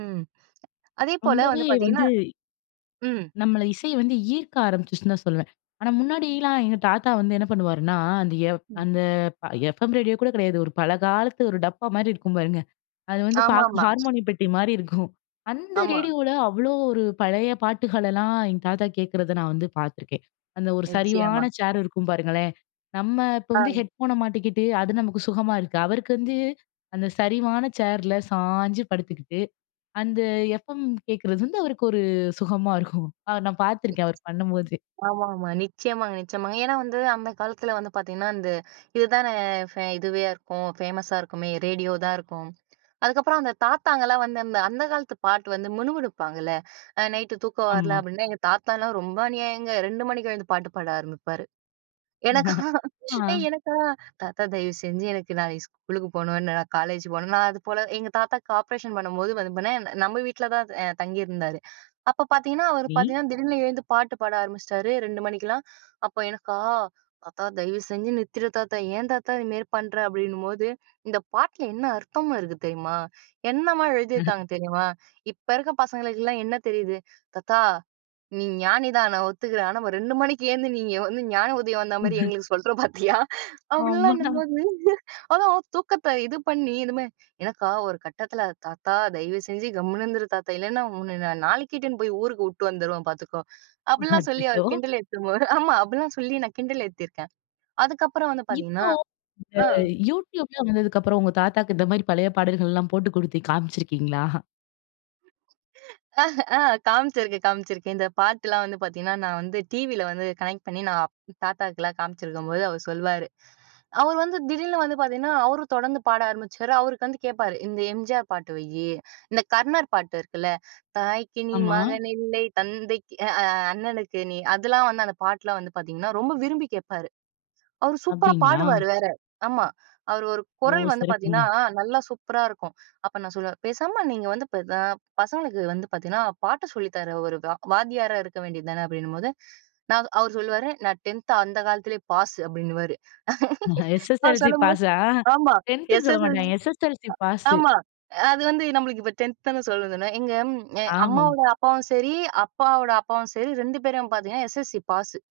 ம். அதேபோல ரொம்பவே வந்து பார்த்தீங்கன்னா, வந்து, ம். நம்மள இசை வந்து ஈர்க்க ஆரம்பிச்சுருச்சுன்னு தான் சொல்லுவேன். ஆனா, முன்னாடில்லாம் எங்க தாத்தா வந்து என்ன பண்ணுவாருன்னா, அந்த எஃப் ம். அந்த எஃப் எம் ரேடியோ கூட கெடையாது. ஒரு பல காலத்து ஒரு டப்பா மாரி இருக்கும் பாருங்க! அது வந்து பார்க்க ஹார் ஆமாமா. ஹார்மோனி பெட்டி மாரி இருக்கும். அந்த ஆமா. ரேடியோவ்ல அவ்ளோ ஒரு பழைய பாட்டுகளெல்லாம் எங்க தாத்தா கேட்க்கிறத நான் வந்து பார்த்துருக்கேன். அந்த ஒரு நிச்சயமா. சரிவான சேர் இருக்கும் பாருங்களேன். நம்ம இப்ப ஆ. வந்து ஹெட்ஃபோன மாட்டிக்கிட்டு, அது நமக்கு சுகமா இருக்கு. அவருக்கு வந்து அந்த சரிவான சேர்ல சாய்ஞ்சு படுத்துக்கிட்டு, அந்த எஃப் எம் கேட்கிறது வந்து அவருக்கு ஒரு சுகமா இருக்கும். நான் பார்த்துருக்கேன் அவர் பண்ணும்போது. ஆமாமா. நிச்சயமாங்க நிச்சயமாங்க. ஏன்னா, வந்து அந்த காலத்ல வந்து பார்த்தீங்கன்னா, இந்த இதுதானே ஃபே இதுவேயா இருக்கும். ஃபேமஸா இருக்குமே, ரேடியோ தான் இருக்கும். அதுக்கப்புறம் அந்த தாத்தாங்கலாம் வந்து, அந்த அந்த காலத்து பாட்டு வந்து முணுமுனுப்பாங்கல்ல. அ நைட்டு தூக்கம் வரல ஆமா. அப்டின்னா, எங்க தாத்தாலாம் ரொம்ப அநியாயங்க. 2 மணிக்கு எழுந்து பாட்டு பாட ஆரம்பிப்பாரு. எனக்கா? ஏய்! ஆ. எனக்கா? தாத்தா தயவு செஞ்சு எனக்கு நாளைக்கு ஸ்கூலுக்கு போணும். என்ன நான் காலேஜ் போணும். நான் அது போல எங்க தாத்தாக்கு ஆப்ரேஷன் பண்ணும்போது, வந்து பண்ணேன் நம்ம வீட்ல தான் எ தங்கியிருந்தாரு. அப்ப பார்த்தீங்கன்னா, அவர் நீ. பார்த்தீங்கன்னா திடீர்னு எழுந்து பாட்டு பாட ஆரம்பிச்சிட்டாரு, 2 மணிக்கெல்லாம்! அப்போ, எனக்கா? "தாத்தா, தயவு செஞ்சு நிறுத்திடு தாத்தா! ஏன் தாத்தா இதுமேரி பண்ற?" அப்டின்னும்போது, "இந்த பாட்ல என்ன அர்த்தம் இருக்கு தெரியுமா? என்னம்மா எழுதியிருக்காங்க தெரியுமா? இப்ப இருக்க பசங்களுக்கெல்லாம் என்ன தெரியுது?" "தாத்தா, நீ ஞானி தான். நான் ஒத்துக்கிறேன். ஆனா, ஒரு 2 மணிக்கு ஏழுந்து நீங்க வந்து ஞான உதயம் வந்த மாரி ம்ஹ்ம். எங்களுக்கு சொல்ற பார்த்தியா?" ஆமா. அப்டிலாம்ன்னும் போது, அதான் தூக்கத்த இது பண்ணி இதுமே, எனக்கா ஒரு கட்டத்துல, "தாத்தா, தயவு செஞ்சு கம்முனு இருந்துரு தாத்தா! இல்லைன்னா உன்ன நான் நாளைக்கே இட்டுன்னு போயி ஊருக்கு உட்டு வந்துருவேன். பார்த்துக்கோ!" அப்டிலாம் சொல்லி, அச்சச்சோ! அவர் கிண்டல ஏத்தம்போது, ஆமா அப்டிலாம் சொல்லி நான் கிண்டல் ஏத்தியிருக்கேன். அதுக்கப்புறம் வந்து இப்போ, பார்த்தீங்கன்னா, இந்த ஆ. YouTube லாம் வந்ததுக்கப்புறம், உங்க தாத்தாவுக்கு இந்த மாரி பழைய பாடல்கள்லாம் போட்டு குடுத்து காம்ச்சிருக்கீங்களா? ஆஹ் ஆ. காம்ச்சிருக்கேன், காம்ச்சிருக்கேன். இந்த பாட்டுலாம் வந்து பார்த்தீங்கன்னா, நான் வந்து டிவில வந்து கனெக்ட் பண்ணி நான் தாத்தாக்குலாம் காம்ச்சிருக்கும்போது, அவர் சொல்வாரு. அவரு வந்து திடீர்னு வந்து பார்த்தீங்கன்னா, அவரும் தொடர்ந்து பாட ஆரம்பிச்சிருவாரு. அவருக்கு வந்து கேட்பாரு. இந்த எம்ஜிஆர் பாட்டு வைய்யி, இந்த கர்ணர் பாட்டு இருக்குல்ல, "தாய்க்கு நீ ஆமா. மகன் இல்லை, தந்தைக்கு அ அ அண்ணனுக்கு நீ," அதுல்லாம் வந்து அந்த பாட்லாம் வந்து பார்த்தீங்கன்னா, ரொம்ப விரும்பி கேட்பாரு. அவரு சூப்பரா அப்டிங்களா? பாடுவாரு வேற! ஆமா அவரு ஒரு ஓ, குரல் வந்து சிறப்புங்க. பார்த்தீங்கன்னா, நல்லா சூப்பரா இருக்கும். அப்ப நான் சொல்லுவேன், பேசாம நீங்க வந்து பெ பெ அ பசங்களுக்கு வந்து பார்த்தீங்கன்னா, பாட்ட சொல்லி தர்ற ஒரு வா வாத்தியாரா இருக்க வேண்டிய தானே? அப்டின்னும்போது, நான் அவர் சொல்லுவாரு, "நான் 10த் அந்த காலத்துலயே பாஸ்!" அப்டின்னுவாரு. நான் எஸ்.எஸ்.எல்.சி! சொல்லும்போது, பாஸா? ஆமா, 10த் சொல்ல எஸ்.எஸ்.எல்.சி! மாட்டாங்க எஸ்.எஸ்.எல்.சி! பாஸு. ஆமா, அது வந்து நம்மளுக்கு இப்ப 10த் தான சொல்ல சொன்னாங்க. எங்க ஆமா. அம்மாவோட அப்பாவும் சரி, அப்பாவோட அப்பாவும் சரி 2 பேரையும் பார்த்தீங்கன்னா, எஸ்.எஸ்.எல்.சி! பாஸு!